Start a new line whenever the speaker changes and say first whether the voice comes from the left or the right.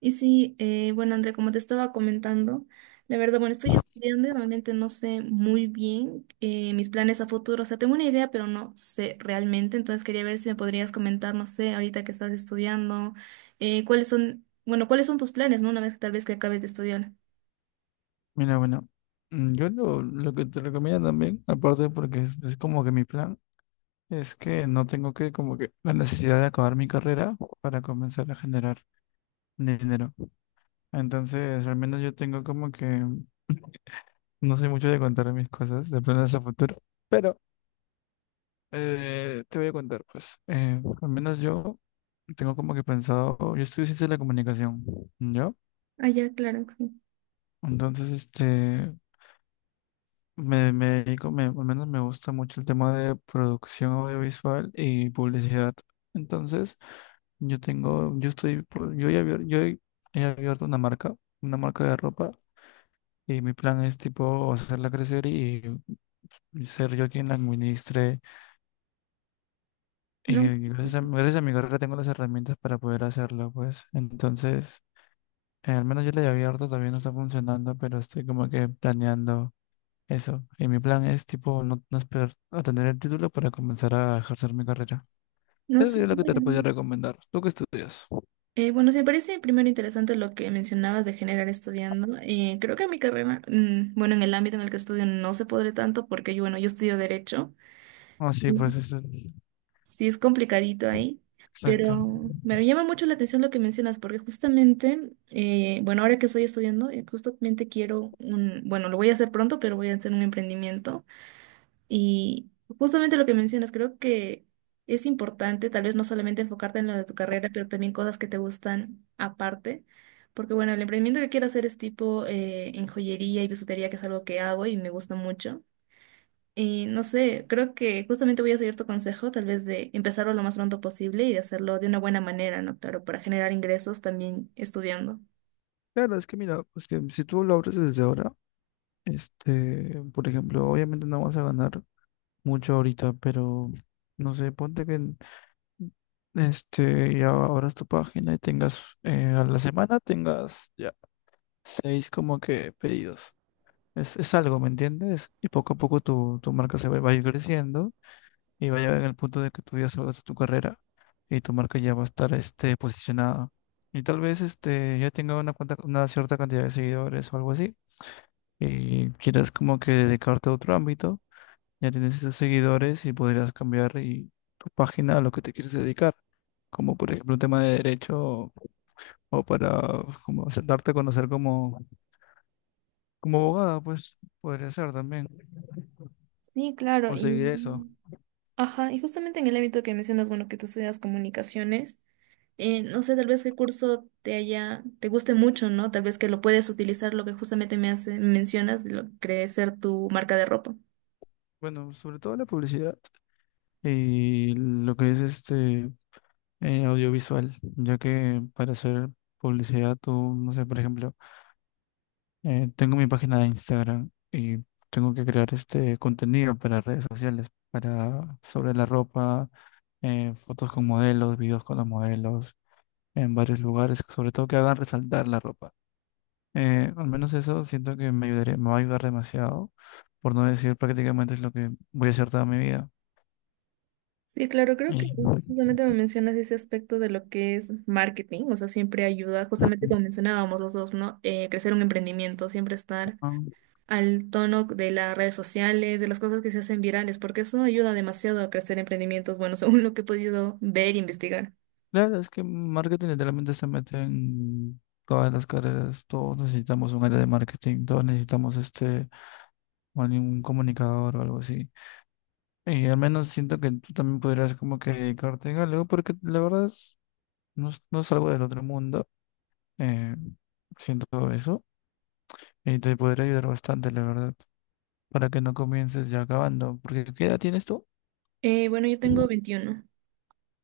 right: Y sí, bueno, Andrea, como te estaba comentando, la verdad, bueno, estoy estudiando y realmente no sé muy bien mis planes a futuro. O sea, tengo una idea, pero no sé realmente. Entonces quería ver si me podrías comentar, no sé, ahorita que estás estudiando, cuáles son, bueno, cuáles son tus planes, ¿no? Una vez que tal vez que acabes de estudiar.
left: Mira, bueno, lo que te recomiendo también, aparte porque es como que mi plan, es que no tengo que como que la necesidad de acabar mi carrera para comenzar a generar dinero. Entonces, al menos yo tengo como que, no sé mucho de contar mis cosas, de planes a futuro, pero te voy a contar, pues, al menos yo tengo como que pensado, yo estudio ciencia de la comunicación, ¿yo?
right: Ah, ya, claro. Sí.
left: Entonces, me dedico, me, al menos me gusta mucho el tema de producción audiovisual y publicidad. Entonces, yo tengo, yo estoy, yo he abierto, he abierto una marca de ropa y mi plan es tipo hacerla crecer y ser yo quien la administre.
right: No, s-
left: Y gracias a mi carrera tengo las herramientas para poder hacerlo, pues. Entonces, al menos yo la he abierto, todavía no está funcionando, pero estoy como que planeando. Eso. Y mi plan es, tipo, no, no esperar a tener el título para comenzar a ejercer mi carrera.
right: no
left: Eso
right: sé.
left: sería lo que te podría
right: Bueno.
left: recomendar. ¿Tú qué estudias?
right: Bueno, sí, me parece primero interesante lo que mencionabas de generar estudiando. Creo que en mi carrera, bueno, en el ámbito en el que estudio no se podré tanto porque yo, bueno, yo estudio derecho.
left: Ah, sí, pues eso.
right: Sí, es complicadito ahí,
left: Exacto.
right: pero me llama mucho la atención lo que mencionas, porque justamente, bueno, ahora que estoy estudiando, justamente quiero un, bueno, lo voy a hacer pronto, pero voy a hacer un emprendimiento. Y justamente lo que mencionas, creo que es importante tal vez no solamente enfocarte en lo de tu carrera, pero también cosas que te gustan aparte. Porque bueno, el emprendimiento que quiero hacer es tipo en joyería y bisutería, que es algo que hago y me gusta mucho. Y no sé, creo que justamente voy a seguir tu consejo, tal vez de empezarlo lo más pronto posible y de hacerlo de una buena manera, ¿no? Claro, para generar ingresos también estudiando.
left: Claro, es que mira, pues que si tú lo abres desde ahora, por ejemplo, obviamente no vas a ganar mucho ahorita, pero no sé, ponte que ya abras tu página y tengas, a la semana tengas ya 6 como que pedidos. Es algo, ¿me entiendes? Y poco a poco tu marca va a ir creciendo y va a llegar en el punto de que tú ya salgas de tu carrera y tu marca ya va a estar este, posicionada. Y tal vez este, ya tenga una, una cierta cantidad de seguidores o algo así y quieras como que dedicarte a otro ámbito ya tienes esos seguidores y podrías cambiar y tu página a lo que te quieres dedicar, como por ejemplo un tema de derecho o para como darte a conocer como, como abogada, pues podría ser también,
right: Sí, claro.
left: o seguir eso.
right: Y ajá, y justamente en el ámbito que mencionas, bueno, que tú estudias comunicaciones, no sé, tal vez qué curso te haya, te guste mucho, ¿no? Tal vez que lo puedes utilizar, lo que justamente me hace, me mencionas, de lo que es ser tu marca de ropa.
left: Bueno, sobre todo la publicidad y lo que es este audiovisual, ya que para hacer publicidad tú, no sé, por ejemplo, tengo mi página de Instagram y tengo que crear este contenido para redes sociales, para sobre la ropa fotos con modelos, videos con los modelos, en varios lugares, sobre todo que hagan resaltar la ropa. Al menos eso siento que me ayudaría, me va a ayudar demasiado, por no decir prácticamente es lo que voy a hacer toda mi vida.
right: Sí, claro, creo que
left: Y,
right: justamente me mencionas ese aspecto de lo que es marketing, o sea, siempre ayuda, justamente como mencionábamos los dos, ¿no? Crecer un emprendimiento, siempre estar
left: ah,
right: al tono de las redes sociales, de las cosas que se hacen virales, porque eso ayuda demasiado a crecer emprendimientos, bueno, según lo que he podido ver e investigar.
left: claro, es que marketing literalmente se mete en todas las carreras, todos necesitamos un área de marketing, todos necesitamos este, o algún comunicador o algo así. Y al menos siento que tú también podrías como que dedicarte a algo, porque la verdad... No, no es algo del otro mundo, eh, siento eso, y te podría ayudar bastante, la verdad, para que no comiences ya acabando, porque ¿qué edad tienes tú?
right: Bueno, yo tengo 21.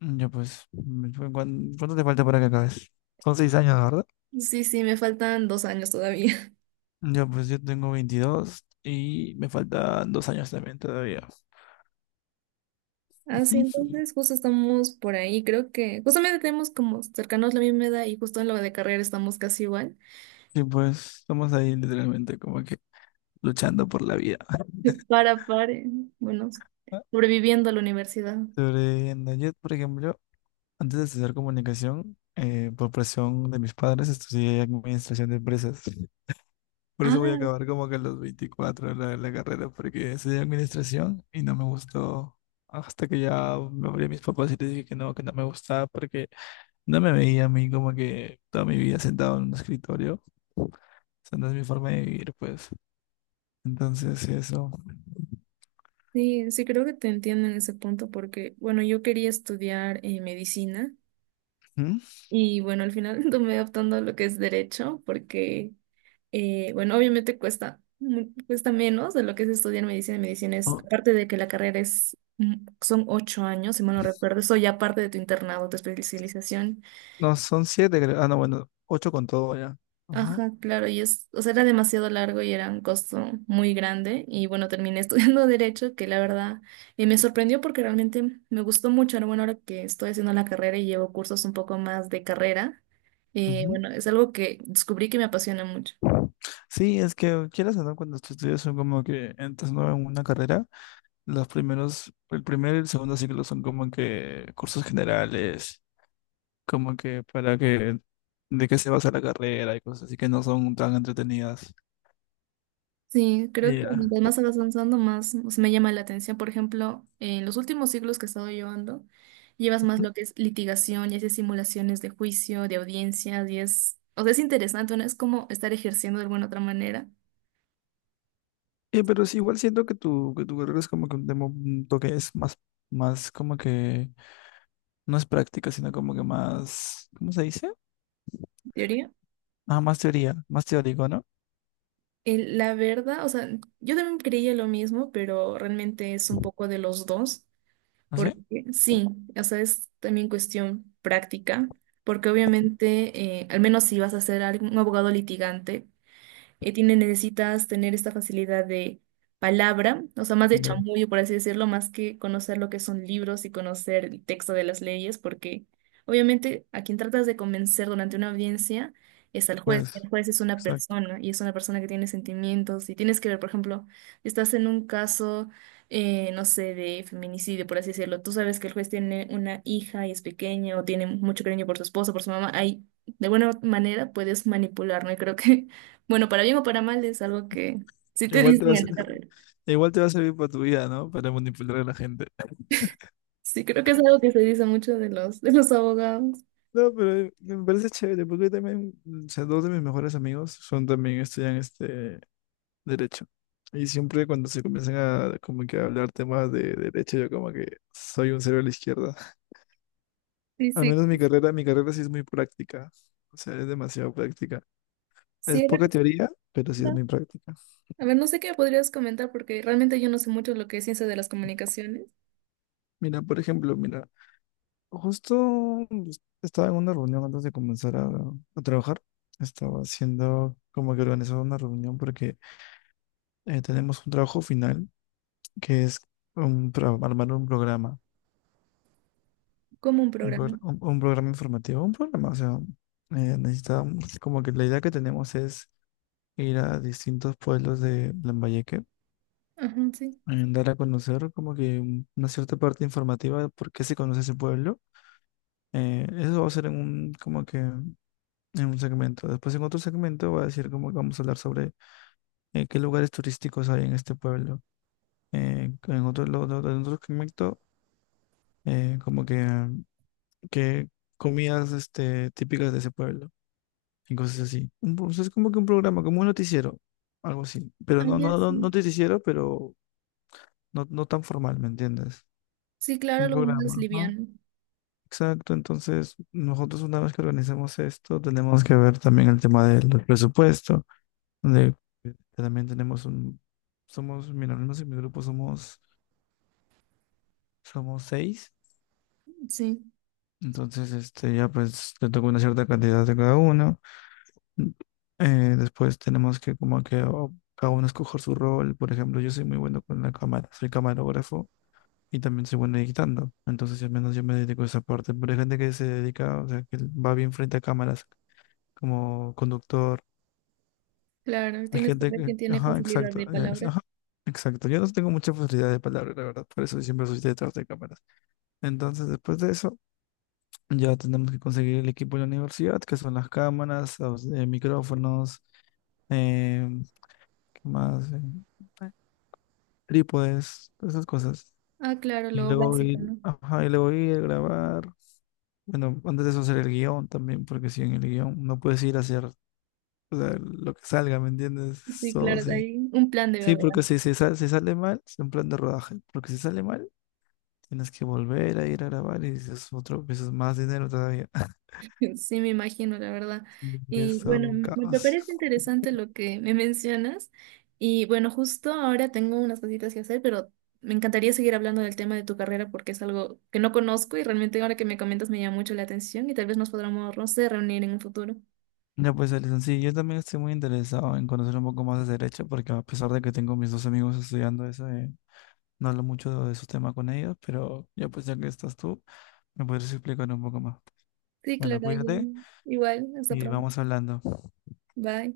left: Ya pues, cuánto te falta para que acabes? Son 6 años, ¿verdad?
right: Sí, sí, me faltan 2 años todavía.
left: Ya pues yo tengo 22 y me faltan 2 años también todavía.
right: Así, entonces justo estamos por ahí, creo que justamente tenemos como cercanos la misma edad y justo en lo de carrera estamos casi igual.
left: Sí, pues estamos ahí literalmente como que luchando por la vida.
right: Para, pare. Bueno, sobreviviendo a la universidad.
left: Sobreviviendo. Yo, por ejemplo, antes de estudiar comunicación, por presión de mis padres, estudié administración de empresas. Por eso voy a
right: Ah,
left: acabar como que a los 24 la carrera, porque estudié administración y no me gustó. Hasta que ya me hablé a mis papás y les dije que no me gustaba, porque no me veía a mí como que toda mi vida sentado en un escritorio. O sea, no es mi forma de vivir, pues. Entonces, eso.
right: sí, sí, creo que te entiendo en ese punto porque, bueno, yo quería estudiar medicina
left: ¿Mm?
right: y, bueno, al final tomé optando a lo que es derecho porque, bueno, obviamente cuesta, cuesta menos de lo que es estudiar medicina. Medicina es,
left: Oh,
right: aparte de que la carrera es, son 8 años, si mal no recuerdo, eso ya aparte de tu internado, tu especialización.
left: no, son 7, creo. Ah, no, bueno, 8 con todo ya. Ajá,
right: Ajá, claro, y es, o sea, era demasiado largo y era un costo muy grande y bueno, terminé estudiando derecho, que la verdad me sorprendió porque realmente me gustó mucho. Ahora, bueno, ahora que estoy haciendo la carrera y llevo cursos un poco más de carrera,
left: ujú.
right: bueno, es algo que descubrí que me apasiona mucho.
left: Sí, es que quieras o no, cuando tú estudias son como que entras nuevo en una carrera. Los primeros, el primer y el segundo ciclo son como que cursos generales, como que para que, de qué se basa la carrera y cosas así que no son tan entretenidas.
right: Sí, creo
left: Y,
right: que
left: ya.
right: mientras más vas avanzando, más o sea, me llama la atención. Por ejemplo, en los últimos siglos que he estado llevando, llevas más
left: Ujú.
right: lo que es litigación y haces simulaciones de juicio, de audiencias, y es, o sea, es interesante, ¿no? Es como estar ejerciendo de alguna otra manera,
left: Y, pero sí, igual siento que que tu carrera es como que un tema, un toque es más, más como que, no es práctica, sino como que más, ¿cómo se dice?
right: teoría.
left: Ah, más teoría, más teórico, ¿no?
right: La verdad, o sea, yo también creía lo mismo, pero realmente es un poco de los 2,
left: ¿No
right: porque
left: sé?
right: sí, o sea, es también cuestión práctica. Porque obviamente, al menos si vas a ser un abogado litigante, tiene, necesitas tener esta facilidad de palabra, o sea, más de
left: Ya,
right: chamuyo, por así decirlo, más que conocer lo que son libros y conocer el texto de las leyes, porque obviamente a quien tratas de convencer durante una audiencia es al juez.
left: pues,
right: El juez es una
left: exacto.
right: persona y es una persona que tiene sentimientos y tienes que ver, por ejemplo, estás en un caso no sé, de feminicidio, por así decirlo. Tú sabes que el juez tiene una hija y es pequeña o tiene mucho cariño por su esposa, por su mamá. Ahí, de buena manera, puedes manipular, ¿no? Y creo que bueno, para bien o para mal es algo que sí te
left: Igual te va
right: dicen
left: a
right: en la carrera.
left: igual te va a servir para tu vida, ¿no? Para manipular a la gente.
right: Sí, creo que es algo que se dice mucho de los abogados.
left: No, pero me parece chévere, porque yo también, o sea, dos de mis mejores amigos son también estudian este derecho. Y siempre cuando se comienzan a como que a hablar temas de derecho, yo como que soy un cero a la izquierda.
right: Sí,
left: Al
right: sí.
left: menos mi carrera sí es muy práctica. O sea, es demasiado práctica. Es
right: Sí, a ver,
left: poca teoría, pero sí es muy
right: comenta.
left: práctica.
right: A ver, no sé qué podrías comentar porque realmente yo no sé mucho lo que es ciencia de las comunicaciones,
left: Mira, por ejemplo, mira, justo estaba en una reunión antes de comenzar a trabajar. Estaba haciendo como que organizaba una reunión porque tenemos un trabajo final que es un, armar un programa,
right: como un
left: un,
right: programa.
left: un programa informativo, un programa, o sea, necesitamos, como que la idea que tenemos es ir a distintos pueblos de Lambayeque,
right: Ajá, sí.
left: dar a conocer como que una cierta parte informativa de por qué se conoce ese pueblo. Eso va a ser en un, como que en un segmento. Después en otro segmento va a decir como que vamos a hablar sobre qué lugares turísticos hay en este pueblo. En otro, en otro segmento, como que comidas este, típicas de ese pueblo y cosas así. O sea, es como que un programa, como un noticiero, algo así. Pero
right: Ah,
left: no,
right: ya,
left: no, no, no
right: sí.
left: noticiero, pero no, no tan formal, ¿me entiendes?
right: Sí, claro,
left: Un
right: algo más
left: programa, ¿no?
right: liviano.
left: Exacto, entonces nosotros una vez que organizamos esto, tenemos que ver también el tema del presupuesto, donde también tenemos un, somos, mira, al menos en mi grupo somos 6,
right: Sí,
left: entonces este ya pues le toca una cierta cantidad de cada uno. Después tenemos que como que cada uno escoger su rol. Por ejemplo, yo soy muy bueno con la cámara, soy camarógrafo y también soy bueno editando. Entonces, al menos yo me dedico a esa parte. Pero hay gente que se dedica, o sea, que va bien frente a cámaras como conductor.
right: claro,
left: Hay
right: tienes que
left: gente
right: ver
left: que,
right: quién tiene
left: ajá,
right: facilidad
left: exacto,
right: de palabra.
left: ajá, exacto. Yo no tengo mucha facilidad de palabra, la verdad, por eso siempre soy detrás de cámaras. Entonces, después de eso, ya tenemos que conseguir el equipo de la universidad, que son las cámaras, los, micrófonos em, más en trípodes, todas esas cosas.
right: Ah, claro,
left: Y
right: lo
left: luego
right: básico,
left: ir,
right: ¿no?
left: ajá, y luego ir, grabar. Bueno, antes de eso hacer el guión también, porque si en el guión no puedes ir a hacer o sea, lo que salga, ¿me entiendes?
right: Sí,
left: Todo
right: claro, de
left: sí.
right: ahí un plan debe
left: Sí,
right: haber.
left: porque si, si, si sale mal, es en plan de rodaje. Porque si sale mal, tienes que volver a ir a grabar y es otro, pues, es más dinero todavía.
right: Sí, me imagino, la verdad.
left: Y es
right: Y
left: todo
right: bueno,
left: un
right: me
left: caos.
right: parece interesante lo que me mencionas. Y bueno, justo ahora tengo unas cositas que hacer, pero me encantaría seguir hablando del tema de tu carrera porque es algo que no conozco y realmente ahora que me comentas me llama mucho la atención y tal vez nos podamos, no sé, reunir en un futuro.
left: Ya pues, Alison, sí, yo también estoy muy interesado en conocer un poco más de derecho, porque a pesar de que tengo mis dos amigos estudiando eso, no hablo mucho de esos temas con ellos, pero ya pues ya que estás tú, me podrías explicar un poco más.
right: Sí,
left: Bueno,
right: claro, ya.
left: cuídate
right: Igual, hasta
left: y
right: pronto.
left: vamos hablando.
right: Bye.